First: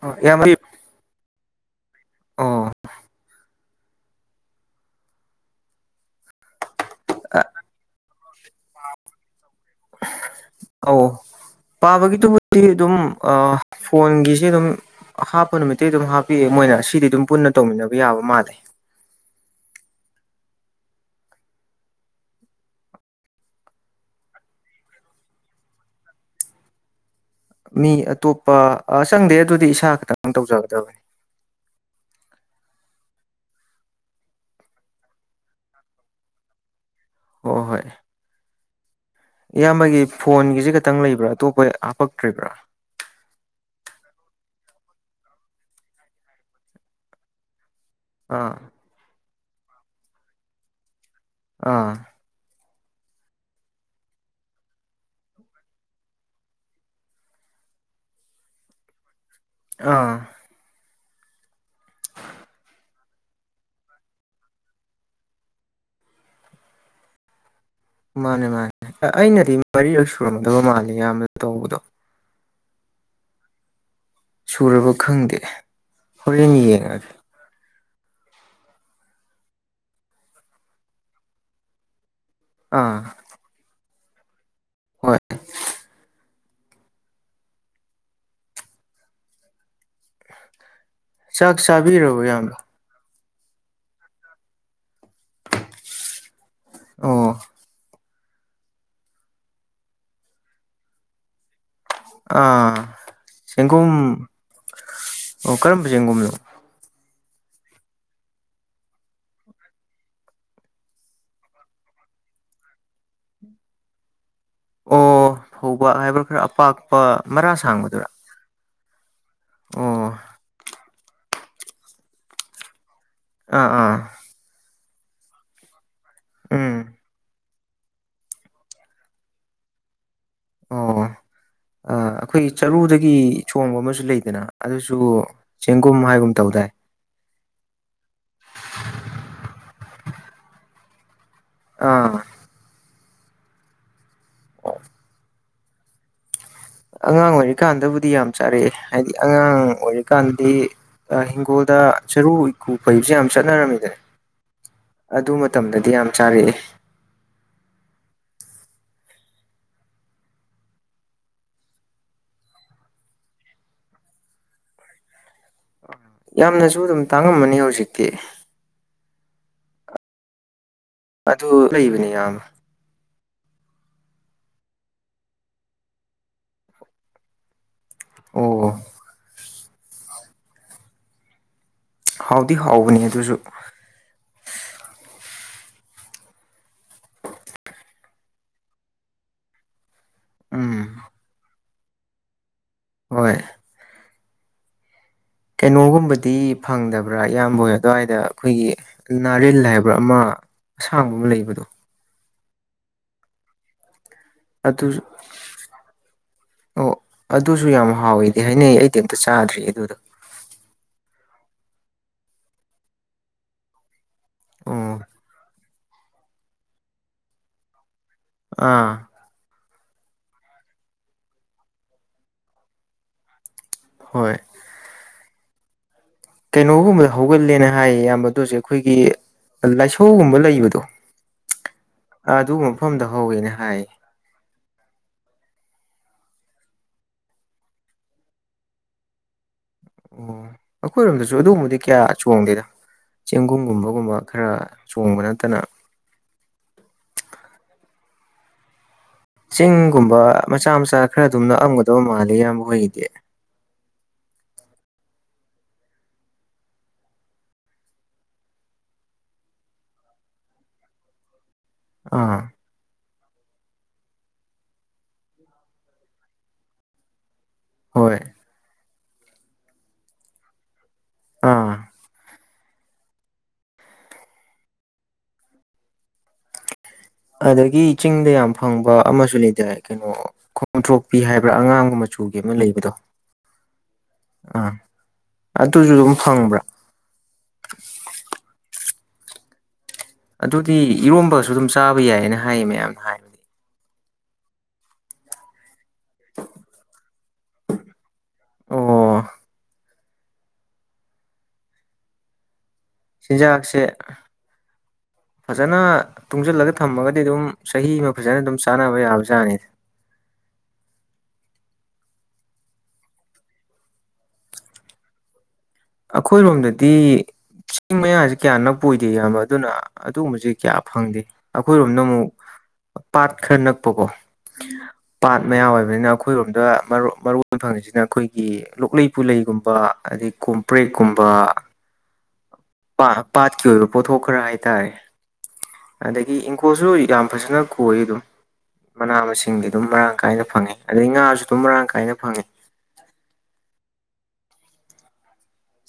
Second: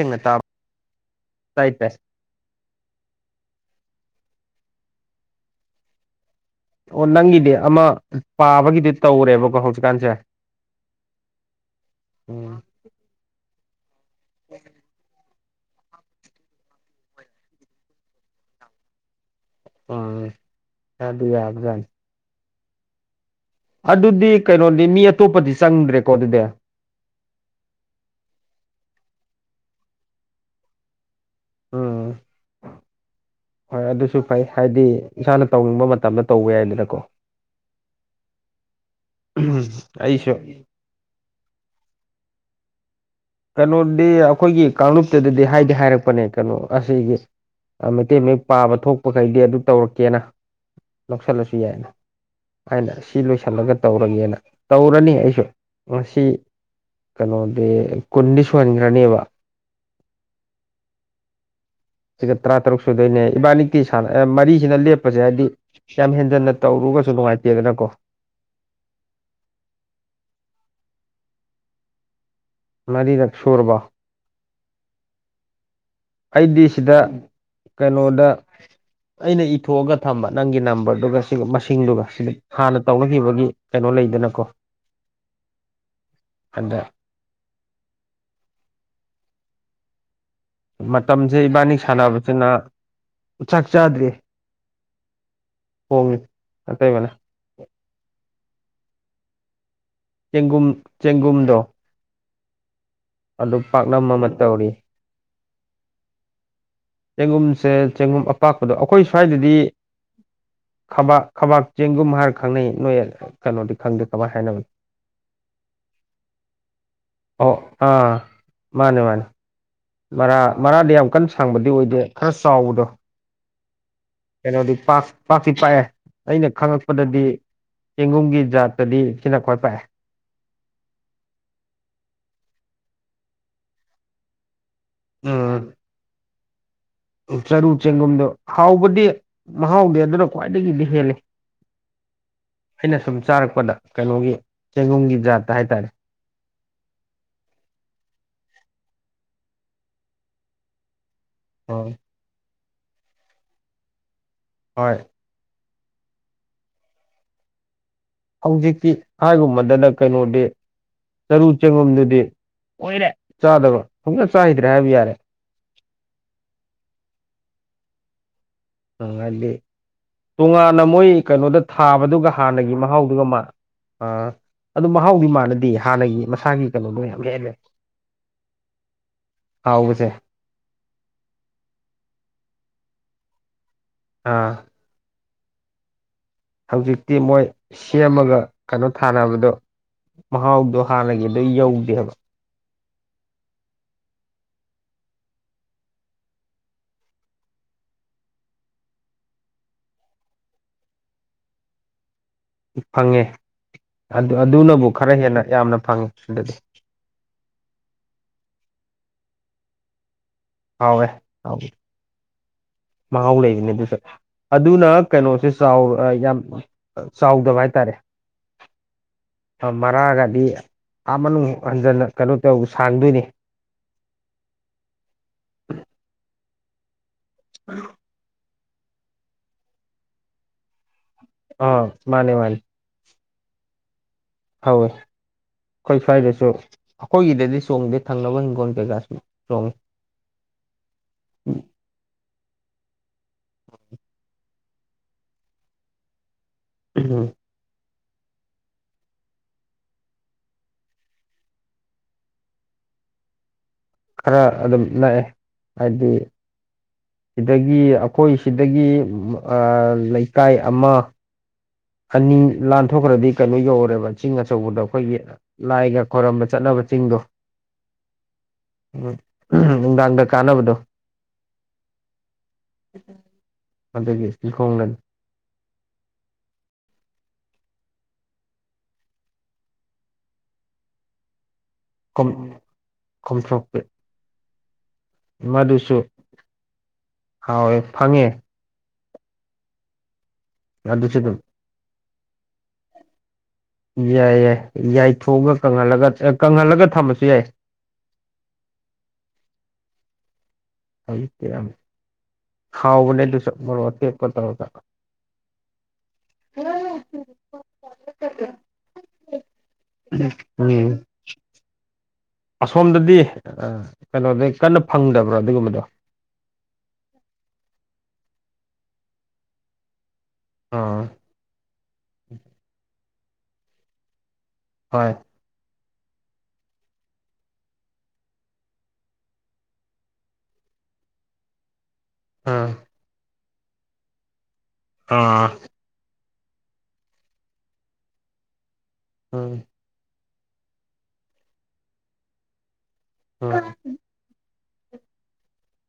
ꯑꯣ ꯏꯌꯥꯝꯕ ꯇꯥꯕ ꯇꯥꯏ ꯇꯥꯏ ꯑꯣ ꯑꯣ ꯅꯪꯒꯤꯗꯤ ꯑꯃ ꯄꯥꯕꯒꯤꯗ‌ꯤ ꯇꯧꯔꯦꯕꯀꯣ ꯍꯧꯖꯤꯛꯀꯥꯟꯁꯦ ꯑꯧ ꯎꯝ ꯄꯥꯕꯒꯤꯗꯨꯕꯨꯗꯤ ꯑꯗꯨꯝ ꯑꯥ ꯐꯣꯟꯒꯤꯁ‌ꯦ ꯑꯗꯨꯝ ꯍꯥꯞꯄ ꯅꯨꯃꯤꯠꯇꯩ ꯑꯗꯨꯝ ꯍꯥꯞꯄꯛꯑꯦ ꯃꯣꯏꯅ ꯁꯤꯗꯤ ꯑꯗꯨꯝ ꯄꯨꯟꯅ ꯇꯧꯃꯤꯟꯅꯕ ꯌꯥꯕ ꯃꯥꯜꯂꯦ ꯎꯝ ꯌꯥꯗꯤ ꯌꯥꯕꯖꯥꯠꯅ‌ꯦ ꯑꯗꯨꯗꯤ ꯀꯩꯅꯣꯗꯤ ꯃꯤ ꯑꯇꯣꯞꯄꯗꯤ ꯆꯪꯗ꯭ꯔꯦꯀꯣ ꯑꯗꯨꯗꯤ ꯃꯤ ꯑꯇꯣꯞꯄ ꯑ ꯆꯪꯗꯦ ꯑꯗꯨꯗꯤ ꯏꯁꯥ ꯈꯛꯇꯪ ꯇꯧꯖꯒꯗꯕꯅꯤ ꯎꯝ ꯍꯣꯏ ꯑꯗꯨꯁꯨ ꯐꯩ ꯍꯥꯏꯗꯤ ꯏꯁꯥꯅ ꯇꯧꯅꯤꯡꯕ ꯃꯇꯝꯗ ꯇꯧꯕ ꯌꯥꯏꯗꯅꯀꯣ ꯍꯣꯏ ꯍꯣꯏ ꯏꯌꯥꯝꯕꯒꯤ ꯑꯩꯁꯨ ꯐꯣꯟꯒꯤꯁꯦ ꯈꯛꯇꯪ ꯂꯩꯕ꯭ꯔꯥ ꯑꯇꯣꯞꯄ ꯍꯥꯞꯄꯛꯇ꯭ꯔꯤꯕ꯭ꯔꯥ ꯀꯩꯅꯣꯗꯤ ꯑꯩꯈꯣꯏꯒꯤ ꯀꯥꯡꯂꯨꯞꯇꯨꯗꯗꯤ ꯍꯥꯏꯗꯤ ꯍꯥꯏꯔꯛꯄꯅꯦ ꯀꯩꯅꯣ ꯑꯁꯤꯒꯤ ꯑ ꯃꯩꯇꯩ ꯃꯌꯦꯛ ꯑꯥ ꯄꯥꯕ ꯊꯣꯛꯄꯈꯩꯗꯤ ꯑꯗꯨ ꯇꯧꯔꯛꯀꯦꯅ ꯂꯧꯁꯤꯜꯂꯁꯨ ꯌꯥꯏꯅ ꯑꯥ ꯍꯥꯏꯅ ꯁꯤ ꯂꯣꯏꯁꯤꯜꯂꯒ ꯇꯧꯔꯒꯦꯅ ꯇꯧꯔꯅꯤ ꯑꯩꯁꯨ ꯉꯁꯤ ꯀꯩꯅꯣꯗꯤ ꯀꯨꯟꯗꯤ ꯁꯨꯍꯟꯈ꯭ꯔꯅꯤꯕ ꯑꯥ ꯁꯤꯒ ꯇꯔꯥ ꯇꯔꯨꯛ ꯁꯨꯗꯣꯏꯅꯦ ꯏꯕꯥꯟꯅꯤꯗꯤ ꯁꯥꯟꯅ ꯑ ꯃꯔꯤꯁꯤꯅ ꯂꯦꯞꯄꯁꯦ ꯍꯥꯏꯗꯤ ꯌꯥꯝ ꯍꯦꯟꯖꯤꯟꯅ ꯇꯧꯔꯨꯔꯒꯁꯨ ꯅꯨꯡꯉꯥꯏꯇꯦꯗꯅꯀꯣ ꯃꯥꯅꯦ ꯃꯥꯅꯦ ꯑꯩꯅꯗꯤ ꯃꯔꯤꯔꯛ ꯁꯨꯔꯝꯒꯗꯕ ꯃꯥꯜꯂꯦ ꯑꯌꯥꯝꯕꯗ ꯇꯧꯕꯗꯣ ꯃꯔꯤꯔꯛ ꯁꯨꯔꯕꯣ ꯁꯨꯔꯕ ꯈꯪꯗꯦ ꯍꯣꯔꯦꯟ ꯑꯩꯗꯤ ꯁꯤꯗ ꯌꯦꯡꯉꯒꯦ ꯀꯩꯅꯣꯗ ꯑꯩꯅ ꯏꯊꯣꯛꯑꯒ ꯊꯝꯕ ꯅꯪꯒꯤ ꯅꯝꯕꯔꯗꯨꯒ ꯁꯤꯒ ꯃꯁꯤꯡꯗꯨꯒ ꯁꯤꯗ ꯍꯥꯟꯅ ꯑꯥ ꯇꯧꯅꯈꯤꯕꯒꯤ ꯀꯩꯅꯣ ꯂꯩꯗꯅꯀꯣ ꯍꯣꯏ ꯑꯗ ꯃꯇꯝꯁꯦ ꯆꯥꯛ ꯏꯕꯥꯟꯅꯤ ꯆꯥꯕꯤꯔꯕꯣ ꯁꯥꯟꯅꯕꯁꯤꯅ ꯏꯌꯥꯝꯕ ꯆꯥꯛ ꯆꯥꯗ꯭ꯔꯤ ꯊꯣꯡꯉꯤ ꯅꯇꯩꯃꯅ ꯑꯣ ꯆꯦꯡꯒꯨꯝ ꯆꯦꯡꯒꯨꯝꯗꯣ ꯑꯥ ꯑꯗꯨ ꯆꯦꯡꯒꯨꯝ ꯄꯥꯛꯅꯝ ꯑꯃ ꯇꯧꯔꯤ ꯑꯣ ꯀꯔꯝꯕ ꯆꯦꯡꯒꯨꯝꯅꯣ ꯆꯦꯡꯒꯨꯝꯁꯦ ꯆꯦꯡꯒꯨꯝ ꯑꯄꯥꯛꯄꯗꯣ ꯑꯩꯈꯣꯏ ꯁ꯭ꯋꯥꯏꯗꯗꯤ ꯈꯕꯥꯛ ꯈꯕꯥꯛ ꯆꯦꯡꯒꯨꯝ ꯍꯥꯏꯔ ꯈꯪꯅꯩ ꯅꯣꯏ ꯀꯩꯅꯣꯗꯤ ꯈꯪꯗꯦ ꯀꯃꯥꯏꯅ ꯍꯥꯏꯅꯕꯣ ꯑꯣ ꯐꯧꯕꯥꯛ ꯍꯥꯏꯕ꯭ꯔꯥ ꯈꯔ ꯑꯄꯥꯛꯄ ꯃꯔꯥ ꯁꯥꯡꯕꯗꯨꯔꯥ ꯃꯥꯅꯤ ꯃꯥꯅꯤ ꯑꯣ ꯃꯔꯥ ꯃꯔꯥꯗꯤ ꯌꯥꯝ ꯀꯟꯅ ꯁꯥꯡꯕꯗꯤ ꯑꯣꯏꯗꯦ ꯈꯔ ꯆꯥꯎꯕꯗꯣ ꯑꯥ ꯑꯥ ꯀꯩꯅꯣꯗꯤ ꯄꯥꯛ ꯄꯥꯛꯇꯤ ꯄꯥꯛꯑꯦ ꯑꯩꯅ ꯎꯝ ꯈꯪꯉꯛꯄꯗꯗꯤ ꯆꯦꯡꯒꯨꯝꯒꯤ ꯖꯥꯠꯇꯗꯤ ꯁꯤꯅ ꯈ꯭ꯋꯥꯏ ꯄꯥꯛꯑꯦ ꯑꯣ ꯑ ꯑꯩꯈꯣꯏꯒꯤ ꯆꯔꯨꯗꯒꯤ ꯆꯣꯡꯕ ꯑꯃꯁꯨ ꯂꯩꯗꯅ ꯑꯗꯨꯁꯨ ꯆꯦꯡꯒꯨꯝ ꯍꯥꯏꯒꯨꯝ ꯇꯧꯗꯥꯏ ꯎꯝ ꯆꯔꯨ ꯆꯦꯡꯒꯨꯝꯗꯣ ꯍꯥꯎꯕꯗꯤ ꯃꯍꯥꯎꯗꯤ ꯃꯍꯥꯎꯗꯤ ꯑꯗꯨꯅ ꯈ꯭ꯋꯥꯏꯗꯒꯤꯗꯤ ꯍꯦꯜꯂꯤ ꯑꯥ ꯑꯩꯅ ꯁꯨꯝ ꯆꯥꯔꯛꯄꯗ ꯀꯩꯅꯣꯒꯤ ꯆꯦꯡꯒꯨꯝꯒꯤ ꯖꯥꯠꯇ ꯍꯥꯏꯇꯥꯔꯦ ꯑꯉꯥꯡ ꯑꯣꯏꯔꯤꯀꯥꯟꯗꯕꯨꯗꯤ ꯌꯥꯝ ꯆꯥꯔꯛꯑꯦ ꯍꯥꯏꯗꯤ ꯑꯉꯥꯡ ꯑꯣꯏꯔꯤꯀꯥꯟꯗꯤ ꯁꯀꯗ ꯑꯣ ꯆꯔꯨ ꯏꯀꯨ ꯐꯩꯕꯁꯦ ꯌꯥꯝ ꯆꯠꯅꯔꯝꯃꯤꯗꯅꯦ ꯍꯣꯏ ꯑꯗꯨ ꯃꯇꯝꯗꯗꯤ ꯌꯥꯝ ꯆꯥꯔꯛꯑꯦ ꯍꯧꯖꯤꯛꯇꯤ ꯍꯥꯏꯒꯨꯝꯕꯗꯅ ꯀꯩꯅꯣꯗꯤ ꯆꯔꯨ ꯆꯦꯡꯉꯝꯗꯨꯗꯤ ꯑꯣꯏꯔꯦ ꯆꯥꯗꯕꯣꯏ ꯐꯪꯖ ꯆꯥꯈꯤꯩꯗ꯭ꯔꯦ ꯍꯥꯏꯕ ꯌꯥꯔꯦ ꯑ ꯌꯥꯝꯅꯁꯨ ꯑꯗꯨꯝ ꯇꯥꯡꯉꯝꯃꯅꯤ ꯍꯧꯖꯤꯛꯇꯤ ꯉꯥꯏꯗꯤ ꯇꯣꯉꯥꯟꯅ ꯃꯣꯏ ꯀꯩꯅꯣꯗ ꯑꯗꯨ ꯂꯩꯕꯅꯦ ꯌꯥꯝ ꯊꯥꯕꯗꯨꯒ ꯍꯥꯟꯅꯒꯤ ꯃꯍꯥꯎꯗꯨꯒ ꯃꯥ ꯑ ꯑꯗꯨ ꯃꯍꯥꯎꯗꯤ ꯃꯥꯟꯅꯗꯦ ꯍꯥꯟꯅꯒꯤ ꯃꯁꯥꯒꯤ ꯀꯩꯅꯣꯗꯣ ꯌꯥꯝ ꯍꯦꯜꯂꯦ ꯑꯣ ꯍꯥꯎꯕꯁꯦ ꯍꯥꯎꯗꯤ ꯍꯥꯎꯕꯅꯤ ꯑꯗꯨꯁꯨ ꯑꯥ ꯍꯧꯖꯤꯛꯇꯤ ꯃꯣꯏ ꯁꯦꯝꯃꯒ ꯀꯩꯅꯣ ꯊꯥꯅꯕꯗꯣ ꯃꯍꯥꯎꯗꯣ ꯎꯝ ꯍꯥꯟꯅꯒꯤꯗꯩ ꯑꯗꯨ ꯌꯧꯗꯦꯕ ꯍꯣꯏ ꯀꯩꯅꯣꯒꯨꯝꯕꯗꯤ ꯐꯪꯗꯕ꯭ꯔꯥ ꯏꯌꯥꯝꯕ ꯍꯣꯏ ꯑꯗꯨꯋꯥꯏꯗ ꯑꯩꯈꯣꯏꯒꯤ ꯅꯥꯔꯜ ꯍꯥꯏꯕ꯭ꯔꯥ ꯑꯃ ꯑꯁꯥꯡꯕ ꯑꯃ ꯂꯩꯕꯗꯣ ꯐꯪꯉꯦ ꯑꯗꯨꯅꯕꯨ ꯑꯗꯨ ꯈꯔ ꯍꯦꯟꯅ ꯌꯥꯝꯅ ꯐꯪꯉꯦ ꯁꯤꯗꯗꯤ ꯑꯣ ꯑꯗꯨꯁꯨ ꯌꯥꯝ ꯍꯥꯎꯋꯦꯗꯤ ꯍꯥꯏꯅꯩ ꯑꯩꯗꯤ ꯑꯝꯇ ꯆꯥꯗ꯭ꯔꯤ ꯑꯗꯨꯗꯣ ꯍꯥꯎꯋꯦ ꯍꯥꯎꯗꯤ ꯃꯍꯥꯎ ꯂꯩꯔꯤꯅꯦ ꯑꯗꯨꯁꯨ ꯑꯗꯨꯅ ꯑꯣ ꯀꯩꯅꯣꯁꯦ ꯆꯥꯎ ꯑ ꯌꯥꯝ ꯆꯥꯎꯗꯕ ꯍꯥꯏꯇꯥꯔꯦ ꯑꯥ ꯃꯔꯥꯒꯗꯤꯥ ꯃꯅꯨꯡꯨꯛ ꯍꯟꯖꯟꯅ ꯀꯩꯅꯣ ꯇꯧ ꯁꯥꯟꯗꯣꯏꯅꯤ ꯍꯣꯏ ꯀꯩꯅꯣꯒꯨꯝꯕꯗ ꯍꯧꯒꯜꯂꯦꯅ ꯍꯥꯏꯌꯦ ꯑꯌꯥꯝꯕ ꯑꯗꯨꯁꯦ ꯑꯩꯈꯣꯏꯒꯤ ꯂꯥꯏꯁꯧꯒꯨꯝꯕ ꯂꯩꯕꯗꯣ ꯑꯥ ꯃꯥꯅꯦ ꯃꯥꯅꯦ ꯑꯗꯨꯒꯨꯝꯕ ꯃꯐꯝꯗ ꯍꯧꯋꯦꯅ ꯍꯥꯏ ꯍꯧꯋꯦ ꯑꯩꯈꯣꯏ ꯁ꯭ꯋꯥꯏꯗꯁꯨ ꯑꯩꯈꯣꯏꯒꯤꯗꯗꯤ ꯆꯣꯡꯗꯦ ꯊꯪꯅꯕ ꯍꯤꯡꯈꯣꯜ ꯀꯩꯀꯥꯁꯨ ꯆꯣꯡꯏꯤ ꯑꯣ ꯑꯩꯈꯣꯏꯔꯣꯝꯗꯁꯨ ꯑꯗꯨꯒꯕꯗꯤ ꯀꯌꯥ ꯆꯣꯡꯗꯦꯗ ꯆꯦꯡꯒꯨꯝꯒꯨꯝꯕꯒꯨꯝꯕ ꯈꯔ ꯆꯣꯡꯕ ꯅꯠꯇꯅ ꯎꯝ ꯆꯤꯡꯒꯨꯝꯕ ꯃꯆꯥ ꯃꯆꯥ ꯈꯔ ꯑꯗꯨꯝ ꯅꯛꯑꯝꯒꯗꯕ ꯃꯥꯜꯂꯤꯦ ꯏꯌꯥꯝꯕ ꯍꯣꯏꯒꯤꯗꯤ ꯈꯔ ꯑꯗꯨꯝ ꯅꯛꯑꯦ ꯍꯥꯏꯗꯤ ꯁꯤꯗꯒꯤ ꯑꯩꯈꯣꯏ ꯁꯤꯗꯒꯤ ꯑ ꯂꯩꯀꯥꯏ ꯑꯃ ꯑꯅꯤ ꯑꯥ ꯂꯥꯟꯊꯣꯛꯈ꯭ꯔꯗꯤ ꯀꯩꯅꯣ ꯌꯧꯔꯦꯕ ꯆꯤꯡ ꯑꯆꯧꯕꯗ ꯑꯩꯈꯣꯏꯒꯤ ꯂꯥꯏꯒ ꯈꯣꯏꯔꯝꯕ ꯆꯠꯅꯕ ꯆꯤꯡꯗꯣ ꯍꯣꯏ ꯎꯝ ꯅꯨꯡꯗꯥꯡꯗ ꯀꯥꯟꯅꯕꯗꯣ ꯑꯝ ꯑꯗꯨꯒꯤ ꯁꯤꯈꯣꯡꯅꯪ ꯑꯗꯒꯤ ꯆꯤꯡꯗ ꯌꯥꯝ ꯐꯪꯕ ꯑꯃꯁꯨ ꯂꯩꯇꯦ ꯀꯩꯅꯣ ꯈꯣꯡꯊ꯭ꯔꯣꯛꯄꯤ ꯍꯥꯏꯕ꯭ꯔꯥ ꯑꯉꯥꯡꯒꯨꯝꯕ ꯃꯆꯨꯒꯤ ꯑꯃ ꯂꯩꯕꯗꯣ ꯈꯣꯝꯊꯣꯛꯄꯤ ꯑꯥ ꯑꯗꯨꯁꯨ ꯃꯗꯨꯁꯨ ꯑꯗꯨꯝ ꯐꯪꯕ꯭ꯔꯥ ꯍꯥꯎꯋꯦ ꯐꯪꯉꯦ ꯑꯗꯨꯗꯤ ꯏꯔꯣꯝꯕꯁꯨ ꯑꯗꯨꯝ ꯆꯥꯕ ꯌꯥꯏꯌꯦꯑꯅ ꯍꯥꯏꯌꯦ ꯃꯌꯥꯝꯅ ꯍꯥꯏ ꯌꯥꯏ ꯌꯥꯏ ꯌꯥꯏꯊꯣꯛꯑꯒ ꯀꯪꯍꯜꯂꯒ ꯀꯪꯍꯜꯂꯒ ꯊꯝꯃꯁꯨ ꯌꯥꯏ ꯑꯣ [unintelligible] ꯆꯤꯟꯖꯥꯛꯁꯦ [unintelligible] ꯐꯖꯅ ꯇꯨꯡꯖꯜꯂꯒ ꯊꯝꯃꯒꯗꯤ ꯑꯗꯨꯝ ꯆꯍꯤ ꯑꯃ ꯐꯖꯅ ꯑꯗꯨꯝ ꯆꯥꯅꯕ ꯌꯥꯕꯖꯥꯠꯅꯤ ꯎꯝ ꯑꯁꯣꯝꯗꯗꯤ ꯀꯩꯅꯣꯗ ꯀꯟꯅ ꯐꯪꯗꯕ꯭ꯔꯣ ꯑꯗꯨꯒꯨꯝꯕꯗꯣ ꯑꯈꯣꯏꯔꯣꯝꯗꯗꯤ ꯆꯤꯡ ꯃꯌꯥꯖꯤ ꯀꯌꯥꯅꯛ ꯄꯣꯏꯗꯦ ꯏꯌꯥꯝꯕ ꯑꯗꯨꯅ ꯑꯗꯨꯒꯨꯝꯕꯖꯦ ꯀꯌꯥ ꯑꯥ ꯐꯪꯗꯦ ꯑꯩꯈꯣꯏꯔꯣꯝꯅ ꯑꯃꯨꯛ ꯄꯥꯠ ꯈꯔ ꯅꯛꯄꯀꯣ ꯍꯣꯏ ꯄꯥꯠ ꯃꯌꯥꯝ ꯑꯣꯏꯕꯅꯤꯅ ꯑꯩꯈꯣꯏꯔꯣꯝꯗ ꯃꯔꯨ ꯐꯪꯉꯤꯖꯤꯅ ꯑꯈꯣꯏꯒꯤ ꯂꯣꯛꯂꯩ ꯄꯨꯂꯩꯒꯨꯝꯕ ꯑꯗꯩ ꯀꯣꯝ ꯄ꯭ꯔꯦꯛꯀꯨꯝꯕ ꯑꯥ ꯄꯥꯠꯀꯤ ꯑꯣꯏꯕ ꯄꯣꯠꯊꯣꯛ ꯈꯔ ꯍꯥꯏꯇꯥꯔꯦ ꯑꯥ ꯑꯗꯒꯤ ꯏꯪꯈꯣꯜꯁꯨ ꯌꯥꯝ ꯐꯖꯅ ꯀꯣꯏ ꯑꯗꯨꯝ ꯃꯅꯥ ꯎꯝ ꯃꯁꯤꯡꯗꯩ ꯑꯗꯨꯝ ꯃꯔꯥꯡ ꯀꯥꯏꯅ ꯐꯪꯉꯤ ꯑꯗꯩ ꯉꯥꯁꯨ ꯑꯗꯨꯝ ꯃꯔꯥꯡ ꯀꯥꯏꯅ ꯐꯪꯉꯤ ꯍꯣꯏ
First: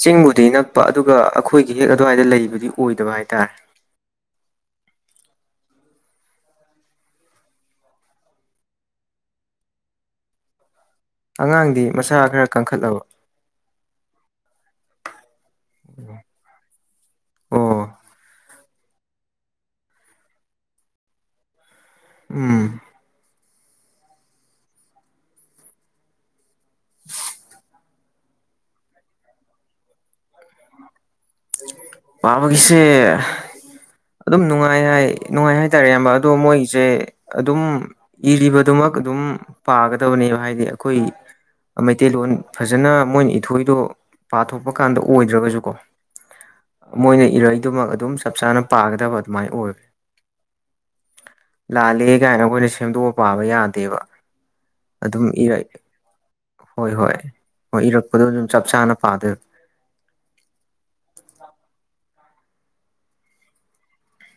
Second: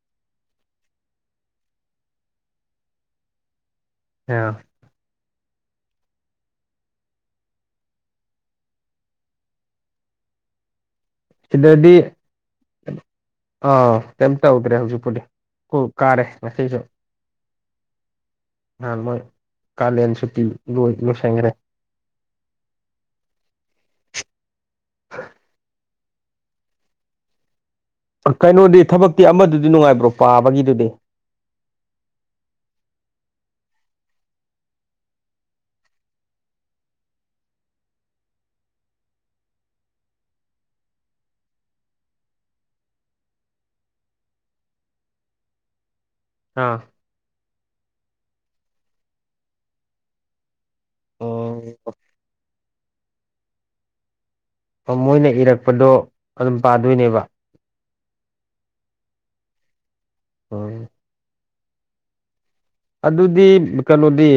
ꯆꯤꯡꯕꯨꯗꯤ ꯅꯛꯄ ꯑꯗꯨꯒ ꯑꯩꯈꯣꯏꯒꯤ ꯍꯦꯛ ꯑꯗꯨꯋꯥꯏꯗ ꯂꯩꯕꯗꯤ ꯑꯣꯏꯗꯕ ꯍꯥꯏꯇꯥꯔꯦ ꯑꯣ ꯑꯉꯥꯡꯗꯤ ꯁꯤꯗꯗꯤ ꯃꯁꯥ ꯈꯔ ꯀꯟꯈꯠꯂꯕ ꯑꯥ ꯀꯩꯝ ꯇꯧꯗ꯭ꯔꯦ ꯍꯧꯖꯤꯛꯄꯨꯗꯤ ꯁꯀꯨꯜ ꯀꯥꯔꯦ ꯉꯁꯤꯁꯨ ꯑꯣ ꯅꯍꯥꯟ ꯃꯣꯏ ꯀꯥꯂꯦꯟꯁꯨꯇꯤ ꯂꯣꯏ ꯂꯣꯏꯁꯟꯒ꯭ꯔꯦ ꯎꯝ [inaudible] [unintelligible] ꯀꯩꯅꯣꯗꯤ ꯊꯕꯛꯇꯤ ꯑꯃꯗꯨꯗꯤ ꯅꯨꯡꯉꯥꯏꯕ꯭ꯔꯣ ꯄꯥꯕꯒꯤꯗꯨꯗꯤ ꯄꯕꯒꯤꯁꯦ ꯑꯗꯨꯝ ꯅꯨꯡꯉꯥꯏ ꯍꯥꯏ ꯅꯨꯡꯉꯥꯏ ꯍꯥꯏꯇꯥꯔꯦ ꯏꯌꯥꯝꯕ ꯑꯗꯣ ꯃꯣꯏꯒꯤꯖꯦ ꯑꯗꯨꯝ ꯏꯔꯤꯕꯗꯨꯃꯛ ꯑꯗꯨꯝ ꯄꯥꯒꯗꯕꯅꯦꯕ ꯍꯥꯏꯗꯤ ꯑꯩꯈꯣꯏ ꯃꯩꯇꯩꯂꯣꯟ ꯐꯖꯅ ꯃꯣꯏꯅ ꯏꯊꯣꯏꯗꯣ ꯄꯥꯊꯣꯛꯄ ꯀꯥꯟꯗ ꯑꯣꯏꯗ꯭ꯔꯒꯖꯨꯀꯣ ꯑꯥ ꯃꯣꯏꯅ ꯏꯔꯩꯗꯨꯃꯛ ꯑꯗꯨꯝ ꯆꯞ ꯆꯥꯅ ꯄꯥꯒꯗꯕ ꯑꯗꯨꯃꯥꯏ ꯑꯣꯏ ꯂꯥꯜꯂꯦ ꯀꯥꯏꯅ ꯑꯈꯣꯏꯅ ꯁꯦꯝꯗꯣꯛꯑ ꯄꯥꯕ ꯌꯥꯗꯦꯕ ꯑꯗꯨꯝ ꯃꯣꯏꯅ ꯏꯔꯛ ꯏꯔꯛꯄꯗꯣ ꯑꯗꯨꯝ ꯍꯣꯏ ꯍꯣꯏ ꯄꯥꯗꯣꯏꯅꯦꯕ ꯍꯣꯏ ꯏꯔꯛꯄꯗꯣ ꯑꯗꯨꯝ ꯆꯞ ꯆꯥꯅ ꯄꯥꯗꯣꯏ ꯎꯝ [unintelligible] ꯑꯗꯨꯗꯤ ꯀꯩꯅꯣꯗꯤ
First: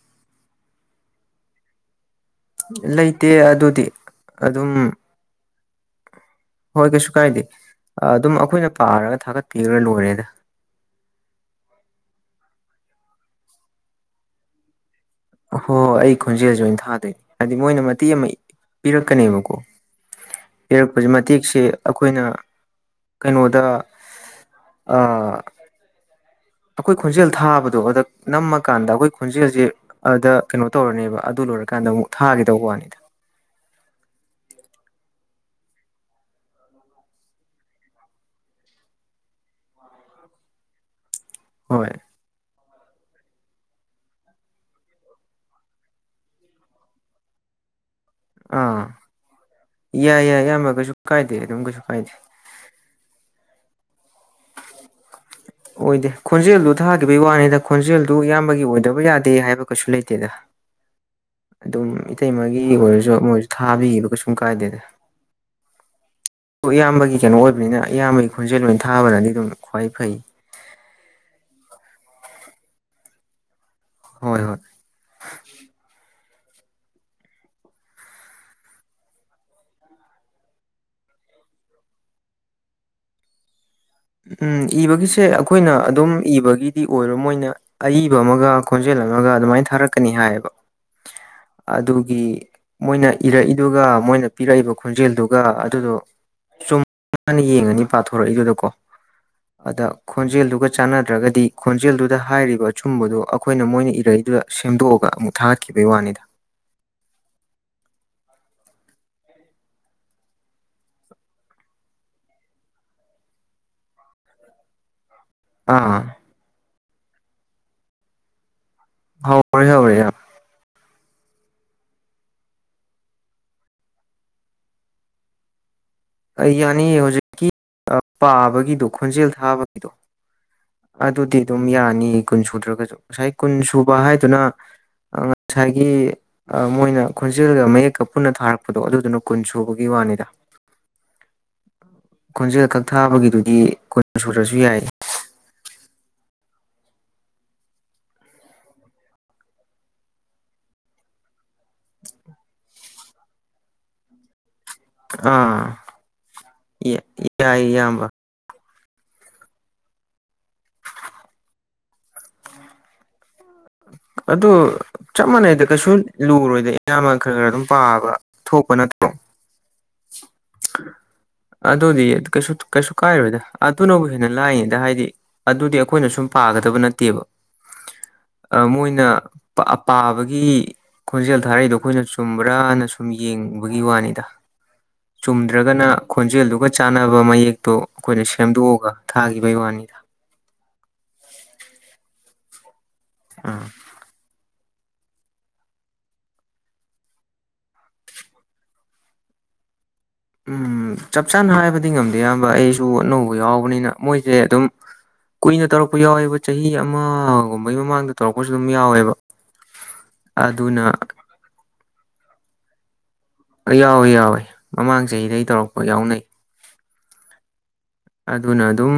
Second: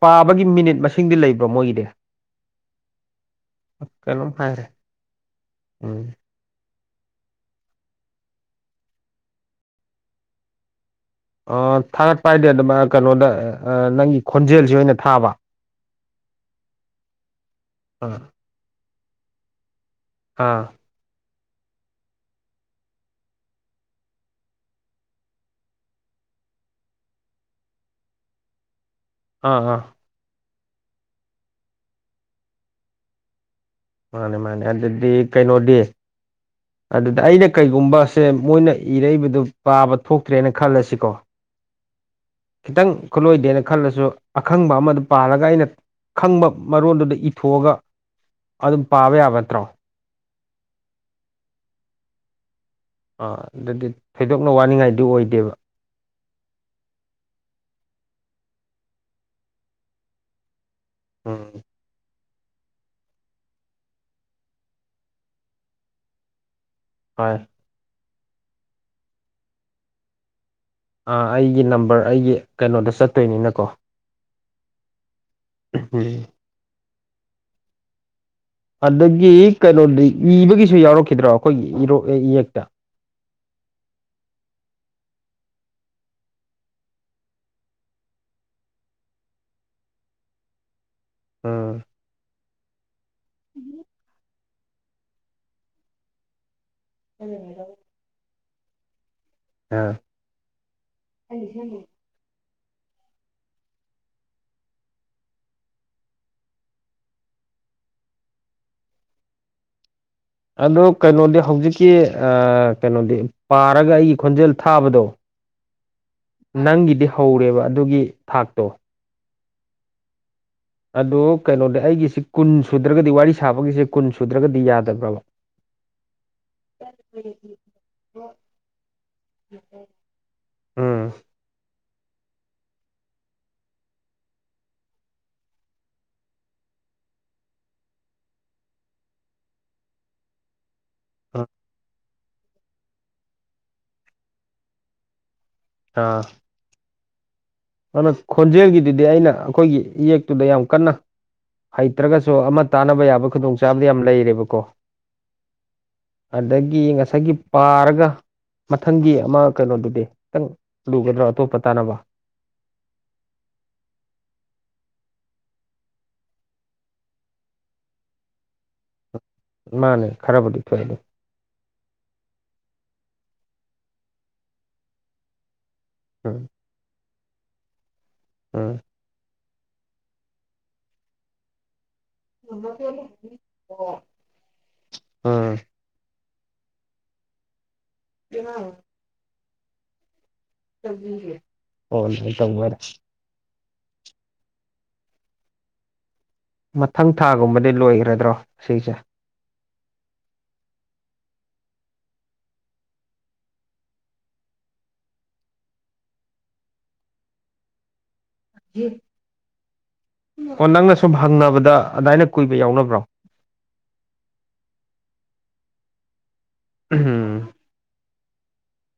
ꯄꯥꯕꯒꯤ ꯃꯤꯅꯤꯠ ꯃꯁꯤꯡꯗꯤ ꯂꯩꯕ꯭ꯔꯣ ꯃꯣꯏꯒꯤꯗꯤ ꯂꯩꯇꯦ ꯑꯗꯨꯗꯤ ꯀꯩꯅꯣꯝ ꯍꯥꯏꯔꯦ ꯑꯗꯨꯝ ꯎꯝ ꯍꯣꯏ ꯀꯩꯁꯨ ꯀꯥꯏꯗꯦ ꯑꯗꯨꯝ ꯑꯈꯣꯏꯅ ꯄꯥꯔꯒ ꯊꯥꯒꯠꯄꯤꯒ꯭ꯔ ꯂꯣꯏꯔꯦꯗ ꯑꯥ ꯊꯥꯒꯠꯄ ꯍꯥꯏꯗꯤ ꯑꯗꯨꯝ ꯑꯥ ꯀꯅꯣꯗ ꯅꯪꯒꯤ ꯈꯣꯟꯖꯦꯜꯖꯦ ꯑꯣꯏꯅ ꯊꯥꯕ ꯍꯣꯏ ꯍꯣꯏ ꯑꯩ ꯈꯣꯟꯖꯦꯜꯖꯦ ꯑꯣꯏꯅ ꯊꯥꯗꯣꯏꯅꯦ ꯍꯥꯏꯗꯤ ꯃꯣꯏꯅ ꯃꯇꯦꯛ ꯑꯥ ꯑꯃ ꯄꯤꯔꯛꯀꯅꯦꯕꯀꯣ ꯑꯥ ꯄꯤꯔꯛꯄꯖꯦ ꯃꯇꯦꯛꯁꯦ ꯑꯩꯈꯣꯏꯅ ꯀꯩꯅꯣꯗ ꯑꯥ ꯑꯈꯣꯏ ꯈꯣꯟꯖꯦꯜ ꯊꯥꯕꯗꯣ ꯑꯗ ꯅꯝꯃꯀꯥꯟꯗ ꯑꯈꯣꯏ ꯑꯥ ꯈꯣꯟꯖꯦꯜꯖꯦ ꯑꯥ ꯑꯗ ꯀꯩꯅꯣ ꯇꯧꯔꯅꯦꯕ ꯑꯗꯨ ꯂꯣꯏꯔꯀꯥꯟꯗ ꯑꯃꯨꯛ ꯊꯥꯒꯤꯗꯧ ꯋꯥꯅꯤꯗ ꯃꯥꯅꯦ ꯃꯥꯅꯦ ꯑꯗꯨꯗꯤ ꯀꯩꯅꯣꯗꯤ ꯑꯗꯨꯗ ꯑꯩꯅ ꯀꯩꯒꯨꯝꯕ ꯁꯦ ꯃꯣꯏꯅ ꯏꯔꯛꯏꯕꯗꯨ ꯄꯥꯕ ꯊꯣꯛꯇ꯭ꯔꯦꯅ ꯈꯜꯂꯁꯤꯀꯣ ꯍꯣꯏ ꯈꯤꯇꯪ ꯈꯨꯠꯂꯣꯏꯗꯦꯅ ꯈꯜꯂꯖꯨ ꯑꯈꯪꯕ ꯑꯃꯗ ꯄꯥꯜꯂꯒ ꯑꯩꯅ ꯈꯪꯕ ꯃꯔꯣꯟꯗꯨꯗ ꯏꯊꯣꯛꯑꯒ ꯑꯥ ꯑꯗꯨꯝ ꯄꯥꯕ ꯌꯥꯕ ꯅꯠꯇ꯭ꯔꯣ ꯌꯥꯏ ꯌꯥꯏ ꯏꯌꯥꯝꯕ ꯀꯩꯁꯨ ꯀꯥꯏꯗꯦ ꯑꯗꯨꯝ ꯀꯩꯁꯨ ꯀꯥꯏꯗꯦ ꯑꯥ ꯑꯗꯨꯗꯤ ꯊꯣꯏꯗꯣꯛꯅ ꯋꯥꯅꯤꯡꯉꯥꯏꯗꯤ ꯑꯣꯏꯗꯦꯕ ꯑꯣꯏꯗꯦ ꯈꯣꯟꯖꯦꯜꯗꯨ ꯊꯥꯈꯤꯕꯩ ꯋꯥꯅꯤꯗ ꯈꯣꯟꯖꯦꯜꯗꯨ ꯏꯌꯥꯝꯕꯒꯤ ꯑꯣꯏꯗꯕ ꯌꯥꯗꯦ ꯍꯥꯏꯕ ꯀꯩꯁꯨ ꯂꯩꯇꯦꯗ ꯑꯥ ꯑꯗꯨꯝ ꯏꯇꯩꯃꯒꯤ ꯑꯣꯏꯔꯖꯨ ꯑꯃ ꯑꯣꯏꯔꯖꯨ ꯊꯥꯕꯤꯒꯤꯕ ꯀꯩꯁꯨꯝ ꯀꯥꯏꯗꯦꯗ ꯎꯌꯥꯝꯕꯒꯤ ꯀꯩꯅꯣ ꯍꯣꯏ ꯑꯣꯏꯕꯅꯤꯅ ꯏꯌꯥꯝꯕꯒꯤ ꯈꯣꯟꯖꯦꯟ‌ ꯑꯣꯏꯅ ꯊꯥꯕꯅꯗꯤ ꯑꯗꯨꯝ ꯈ꯭ꯋꯥꯏ ꯐꯩ ꯑ ꯑꯩꯒꯤ ꯅꯝꯕ꯭ꯔ ꯑꯩꯒꯤ ꯀꯩꯅꯣꯗ ꯆꯠꯇꯣꯏꯅꯤꯅꯀꯣ ꯍꯣꯏ ꯍꯣꯏ ꯎꯝ [unintelligible] ꯑꯗꯒꯤ ꯀꯩꯅꯣꯗꯤ ꯏꯕꯒꯤꯁꯨ ꯌꯥꯎꯔꯛꯈꯤꯗ꯭ꯔꯣ ꯑꯩꯈꯣꯏꯒꯤ ꯏꯔꯣꯛ ꯏꯌꯦꯛꯇ ꯎꯝ ꯏꯕꯒꯤꯁꯦ ꯑꯩꯈꯣꯏꯅ ꯑꯗꯨꯝ ꯏꯕꯒꯤꯗꯤ ꯑꯣꯏꯔꯣ ꯃꯣꯏꯅ ꯑꯏꯕ ꯑꯃꯒ ꯈꯣꯟꯖꯦꯜ ꯑꯃꯒ ꯑꯗꯨꯃꯥꯏ ꯊꯥꯔꯛꯀꯅꯤ ꯍꯥꯏꯌꯦꯕ ꯎꯝ ꯑꯗꯨꯒꯤ ꯃꯣꯏꯅ ꯏꯔꯛꯏꯗꯨꯒ ꯃꯣꯏꯅ ꯄꯤꯔꯛꯏꯕ ꯈꯣꯟꯖꯦꯜꯗꯨꯒ ꯑꯗꯨꯗꯣ ꯆꯨꯝꯅ ꯌꯦꯡꯉꯅꯤ ꯄꯥꯊꯣꯔꯛꯏꯗꯨꯗꯀꯣ ꯑ ꯑꯗ ꯈꯣꯟꯖꯦꯜꯗꯨꯒ ꯆꯥꯟꯅꯗ꯭ꯔꯒꯗꯤ ꯈꯣꯟꯖꯦꯜꯗꯨꯗ ꯍꯥꯏꯔꯤꯕ ꯑꯆꯨꯝꯕꯗꯣ ꯑꯩꯈꯣꯏꯅ ꯃꯣꯏꯅ ꯏꯔꯛꯏꯗꯨꯗ ꯁꯦꯝꯗꯣꯛꯑꯒ ꯑꯃꯨꯛ ꯊꯥꯒꯠꯈꯤꯕꯩ ꯋꯥꯅꯤꯗ ꯑꯗꯣ ꯀꯩꯅꯣꯗꯤ ꯍꯧꯖꯤꯛꯀꯤ ꯑ ꯀꯩꯅꯣꯗꯤ ꯄꯥꯔꯒ ꯑꯩꯒꯤ ꯈꯣꯟꯖꯦꯜ ꯊꯥꯕꯗꯣ ꯑꯥ ꯅꯪꯒꯤꯗꯤ ꯍꯧꯔꯦꯕ ꯑꯗꯨꯒꯤ ꯊꯥꯛꯇꯣ ꯍꯧꯔꯦ ꯍꯧꯔꯦ ꯍ ꯑꯗꯣ ꯀꯩꯅꯣꯗꯤ ꯑꯩꯒꯤꯁꯤ ꯀꯨꯟ ꯁꯨꯗ꯭ꯔꯒꯗꯤ ꯋꯥꯔꯤ ꯁꯥꯕꯒꯤꯁꯦ ꯀꯨꯟ ꯁꯨꯗ꯭ꯔꯒꯗꯤ ꯌꯥꯗꯕ꯭ꯔꯕ [inaudible] ꯑꯩ ꯌꯥꯅꯤꯌꯦ ꯍꯧꯖꯤꯛꯀꯤ ꯄꯥꯕꯒꯤꯗꯣ ꯈꯣꯟꯖꯦꯜ ꯊꯥꯕꯒꯤꯗꯣ ꯎꯝ ꯑꯗꯨꯗꯤ ꯑꯗꯨꯝ ꯌꯥꯅꯤꯌꯦ ꯀꯨꯟ ꯁꯨꯗ꯭ꯔꯒꯁꯨ ꯉꯁꯥꯏ ꯀꯨꯟ ꯁꯨꯕ ꯍꯥꯏꯗꯨꯅ ꯉꯁꯥꯏꯒꯤ ꯑ ꯃꯣꯏꯅ ꯈꯣꯟꯖꯦꯜꯒ ꯃꯌꯦꯛꯀ ꯄꯨꯟꯅ ꯊꯥꯔꯛꯄꯗꯣ ꯑꯗꯨꯗꯨꯅ ꯀꯨꯟ ꯁꯨꯕꯒꯤ ꯋꯥꯅꯤꯗ ꯑ ꯈꯣꯟꯖꯦꯜ ꯈꯛ ꯊꯥꯕꯒꯤꯗꯨꯗꯤ ꯀꯨꯟ ꯁꯨꯗ꯭ꯔꯁꯨ ꯌꯥꯏꯌꯦ ꯑ ꯑꯗꯨꯅ ꯈꯣꯟꯖꯦꯜꯒꯤꯗꯨꯗꯤ ꯑꯩꯅ ꯑꯩꯈꯣꯏꯒꯤ ꯏꯌꯦꯛꯇꯨꯗ ꯌꯥꯝ ꯀꯟꯅ ꯍꯩꯇ꯭ꯔꯒꯁꯨ ꯑꯃ ꯇꯥꯟꯅꯕ ꯌꯥꯕ ꯈꯨꯗꯣꯡꯆꯥꯥꯕꯗꯤ ꯌꯥꯝ ꯂꯩꯔꯦꯕꯀꯣ ꯑꯥ ꯑꯗꯒꯤ ꯉꯁꯥꯏꯒꯤ ꯌꯥꯏ ꯄꯥꯔꯒ ꯏꯌꯥꯝꯕ ꯃꯊꯪꯒꯤ ꯑꯃ ꯀꯩꯅꯣꯗꯨꯗꯤ ꯈꯤꯇꯪ ꯂꯨꯒꯗ꯭ꯔꯣ ꯑꯇꯣꯞꯄ ꯇꯥꯟꯅꯕ ꯑꯗꯨ ꯆꯞ ꯃꯥꯟꯅꯩꯗ ꯀꯩꯁꯨ ꯂꯨꯔꯣꯏꯗ ꯏꯌꯥꯝꯕꯅ ꯈꯔ ꯈꯔ ꯑꯗꯨꯝ ꯄꯥꯕ ꯊꯣꯛꯄ ꯅꯠꯇ꯭ꯔꯣ ꯃꯥꯅꯦ ꯈꯔꯕꯨꯗꯤ ꯊꫭꯛꯑꯦ ꯑꯗꫭ ꯑꯗꯨꯗꯤ ꯀꯩꯁꯨ ꯀꯩꯁꯨ ꯀꯥꯏꯔꯣꯏꯗ ꯑꯗꯨꯅꯕꯨ ꯍꯦꯟꯅ ꯂꯥꯏꯅꯤꯗ ꯍꯥꯏꯗꯤ ꯑꯗꯨꯗꯤ ꯑꯩꯈꯣꯏꯅ ꯁꯨꯝ ꯎꯝ ꯄꯥꯒꯗꯕ ꯅꯠꯇꯦꯕ ꯑ ꯎꯝ ꯃꯣꯏꯅ ꯄꯥ ꯄꯥꯕꯒꯤ ꯈꯣꯟꯖꯦꯜ ꯊꯥꯔꯛꯏꯗꯣ ꯑꯩꯈꯣꯏꯅ ꯆꯨꯝꯕ꯭ꯔꯥꯅ ꯁꯨꯝ ꯌꯦꯡꯕꯒꯤ ꯋꯥꯅꯤꯗ ꯎꯝ ꯆꯨꯝꯗ꯭ꯔꯒꯅ ꯈꯣꯟꯖꯦꯜꯗꯨꯒ ꯆꯥꯟꯅꯕ ꯃꯌꯦꯛꯇꯣ ꯑꯩꯈꯣꯏꯅ ꯁꯦꯝꯗꯣꯛꯑꯒ ꯊꯥꯒꯤꯕꯩ ꯋꯥꯅꯤꯗ ꯇꯧꯕꯤꯒꯦ ꯑꯣ ꯑꯗꯨꯃꯥꯏ ꯇꯧꯕ ꯑꯣꯏꯔꯦ ꯑ ꯃꯊꯪ ꯊꯥꯒꯨꯝꯕꯗꯤ ꯂꯣꯏꯒ꯭ꯔꯗ꯭ꯔꯣ ꯁꯤꯁꯦ ꯎꯝ ꯆꯞ ꯆꯥꯅ ꯍꯥꯏꯕꯗꯤ ꯉꯝꯗꯦ ꯏꯌꯥꯝꯕ ꯑꯩꯁꯨ ꯑꯅꯧꯕ ꯌꯥꯎꯕꯅꯤꯅ ꯃꯣꯏꯖꯦ ꯑꯗꯨꯝ ꯀꯨꯏꯅ ꯇꯧꯔꯛꯄ ꯌꯥꯎꯋꯦꯕ ꯆꯍꯤ ꯑꯃꯒꯨꯝꯕꯩ ꯃꯃꯥꯡꯗ ꯇꯧꯔꯛꯄꯁꯨ ꯑꯗꯨꯝ ꯌꯥꯎꯋꯦꯕ ꯑꯣ ꯑꯗꯨꯅ ꯅꯪꯅ ꯁꯨꯝ ꯍꯪꯅꯕꯗ ꯑꯗꯥꯏꯅ ꯀꯨꯏꯕ ꯌꯥꯎꯅꯕ꯭ꯔꯣ ꯑ ꯌꯥꯎꯋꯦ ꯌꯥꯎꯋꯦ ꯃꯃꯥꯡ ꯆꯍꯤꯗꯒꯤ ꯇꯧꯔꯛꯄ ꯌꯥꯎꯅꯩ ꯎꯝ ꯑꯗꯨꯅ ꯑꯗꯨꯝ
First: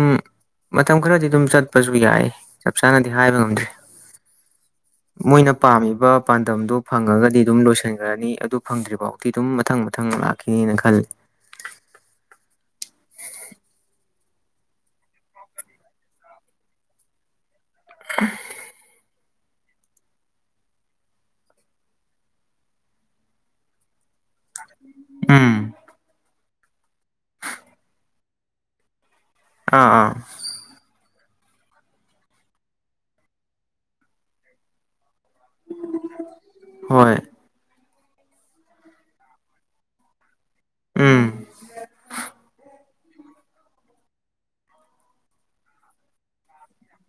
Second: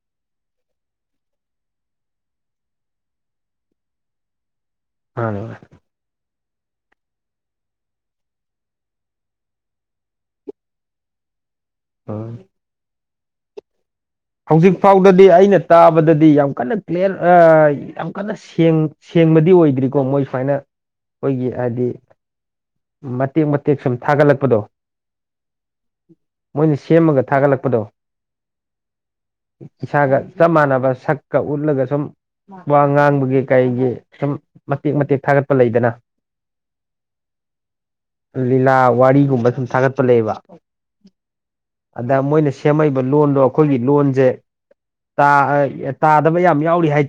ꯃꯇꯝ ꯈꯔꯗꯤ ꯑꯗꯨꯝ ꯆꯠꯄꯁꯨ ꯌꯥꯏ ꯆꯞ ꯆꯥꯅꯗꯤ ꯍꯥꯏꯕ ꯉꯝꯗ꯭ꯔꯦ INAUDIBLE ꯃꯣꯏꯅ ꯄꯥꯝꯃꯤꯕ ꯄꯥꯟꯗꯝꯗꯣ ꯐꯪꯉꯒꯗꯤ ꯑꯗꯨꯝ ꯂꯣꯏꯁꯟꯒ꯭ꯔꯅꯤ ꯑꯗꯨ ꯐꯪꯗ꯭ꯔꯤꯐꯥꯎꯗꯤ ꯑꯗꯨꯝ ꯃꯊꯪ ꯃꯊꯪ ꯂꯥꯛꯈꯤꯅꯤꯅ ꯈꯜꯂꯤ [unintelligible] ꯍꯧꯖꯤꯛ ꯐꯥꯎꯗꯗꯤ ꯑꯩꯅ ꯇꯥꯕꯗꯗꯤ ꯌꯥꯝ ꯀꯟꯅ ꯀ꯭ꯂꯤꯌꯥꯔ ꯑꯥ ꯌꯥꯝ ꯀꯟꯅ ꯁꯦꯡ ꯁꯦꯡꯕꯗꯤ ꯑꯣꯏꯗ꯭ꯔꯤꯀꯣ ꯃꯣꯏ ꯁꯨꯃꯥꯏꯅ ꯑꯩꯈꯣꯏꯒꯤ ꯍꯥꯏꯗꯤ ꯃꯇꯦꯛ ꯃꯇꯦꯛ ꯁꯨꯝ ꯊꯥꯒꯠꯂꯛꯄꯗꯣ ꯎꯝ ꯃꯣꯏꯅ ꯁꯦꯝꯃꯒ ꯊꯥꯒꯠꯂꯛꯄꯗꯣ ꯑꯥ ꯑꯥ ꯏꯁꯥꯒ ꯆꯞ ꯃꯥꯟꯅꯕ ꯁꯛ ꯀ ꯎꯠꯂꯒ ꯁꯨꯝ ꯋꯥ ꯉꯥꯡꯕꯒꯤ ꯀꯩꯒꯤ ꯁꯨꯝ ꯃꯇꯦꯛ ꯃꯇꯦꯛ ꯊꯥꯒꯠ ꯄ ꯂꯩꯗꯅ ꯍꯣꯏ ꯂꯤꯂꯥ ꯋꯥꯔꯤꯒꯨꯝꯕ ꯁꯨꯝ ꯊꯥꯒꯠꯄ ꯂꯩꯌꯦꯕ ꯎꯝ ꯑꯗ ꯃꯣꯏꯅ ꯁꯦꯝꯃꯛꯏꯕ ꯂꯣꯟꯗꯣ ꯑꯩꯈꯣꯏꯒꯤ ꯂꯣꯟ ꯖꯦ ꯇꯥꯑ ꯇꯥꯗꯕ ꯌꯥꯝ ꯌꯥꯎꯔꯤ ꯍꯥꯏ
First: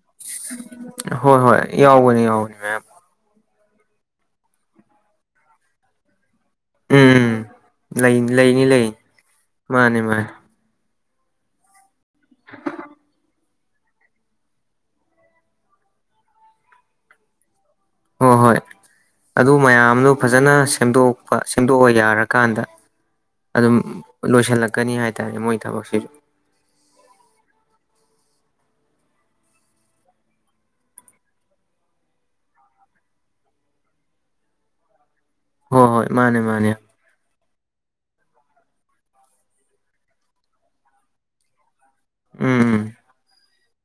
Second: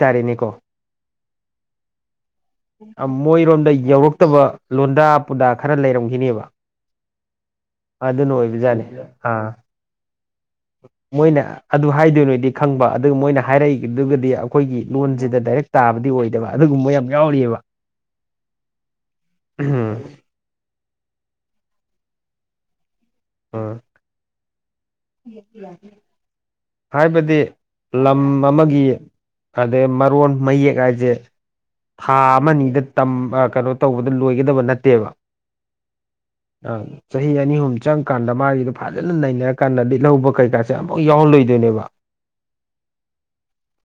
ꯍꯣꯏ ꯍꯣꯏ ꯌꯥꯎꯕꯅꯤ ꯌꯥꯎꯕꯅꯤ ꯃꯌꯥꯝ ꯑ ꯃꯣꯏꯔꯣꯝꯗ ꯌꯧꯔꯛꯇꯕ ꯂꯣꯟꯗꯥ ꯄꯨꯗꯥ ꯈꯔ ꯂꯩꯔꯝꯒꯤꯅꯦꯕ ꯎꯝ ꯎꯝ ꯂꯩ ꯑꯗꯨꯅ ꯂꯩꯅꯤ ꯑꯣꯏꯕꯖꯥꯠꯅꯤ ꯂꯩꯅꯤ ꯑꯥ ꯃꯥꯅꯤ ꯃꯥꯅꯤ ꯃꯣꯏꯅ ꯑꯗꯨ ꯍꯥꯏꯗꯣꯏ ꯅꯣꯗꯤ ꯈꯪꯕ ꯑꯗꯨ ꯃꯣꯏꯅ ꯍꯥꯏꯔꯛꯏꯗꯨꯒꯗꯤ ꯑꯩꯈꯣꯏꯒꯤ ꯂꯣꯟꯖꯤꯗ ꯗꯥꯏꯔꯦꯛ ꯇꯥꯕꯗꯤ ꯑꯣꯏꯗꯕ ꯑꯗꯨꯒꯨꯝꯕ ꯌꯥꯝ ꯌꯥꯎꯔꯤꯑꯕ ꯍꯣꯏ ꯍꯣꯏ ꯑꯗꯨ ꯃꯌꯥꯝꯗꯨ ꯎꯝ ꯐꯖꯅ ꯁꯦꯝꯗꯣꯛꯄ ꯁꯦꯝꯗꯣꯛꯑ ꯌꯥꯔꯀꯥꯟꯗ ꯑꯗꯨꯝ ꯂꯣꯏꯁꯜꯂꯛ ꯍꯥꯏꯕꯗꯤ ꯂꯝ ꯑꯃꯒꯤ ꯑꯗꯩ ꯃꯔꯣꯟ ꯃꯌꯦꯛ ꯍꯥꯏꯖꯦ ꯊꯥ ꯑꯃ ꯅꯤꯗ ꯇꯝ ꯑ ꯀꯅꯣ ꯇꯧꯕꯗ ꯂꯣꯏꯒꯗꯕ ꯅꯠꯇꯦꯕ ꯍꯣꯏ ꯍꯣꯏ ꯃꯥꯅꯦ ꯃꯥꯅꯦ ꯑ ꯆꯍꯤ ꯑꯅꯤ ꯑꯍꯨꯝ ꯆꯪꯀꯥꯟꯗ ꯃꯥꯒꯤꯗꯣ ꯐꯖꯅ ꯅꯩꯅꯔꯀꯥꯟꯗ ꯂꯤꯠꯍꯧꯕ ꯀꯩꯀꯥꯁꯦ ꯑꯃꯨꯛ ꯌꯥꯎꯍꯜꯂꯣꯏꯗꯣꯏꯅꯦꯕ ꯎꯝ ꯎꯝ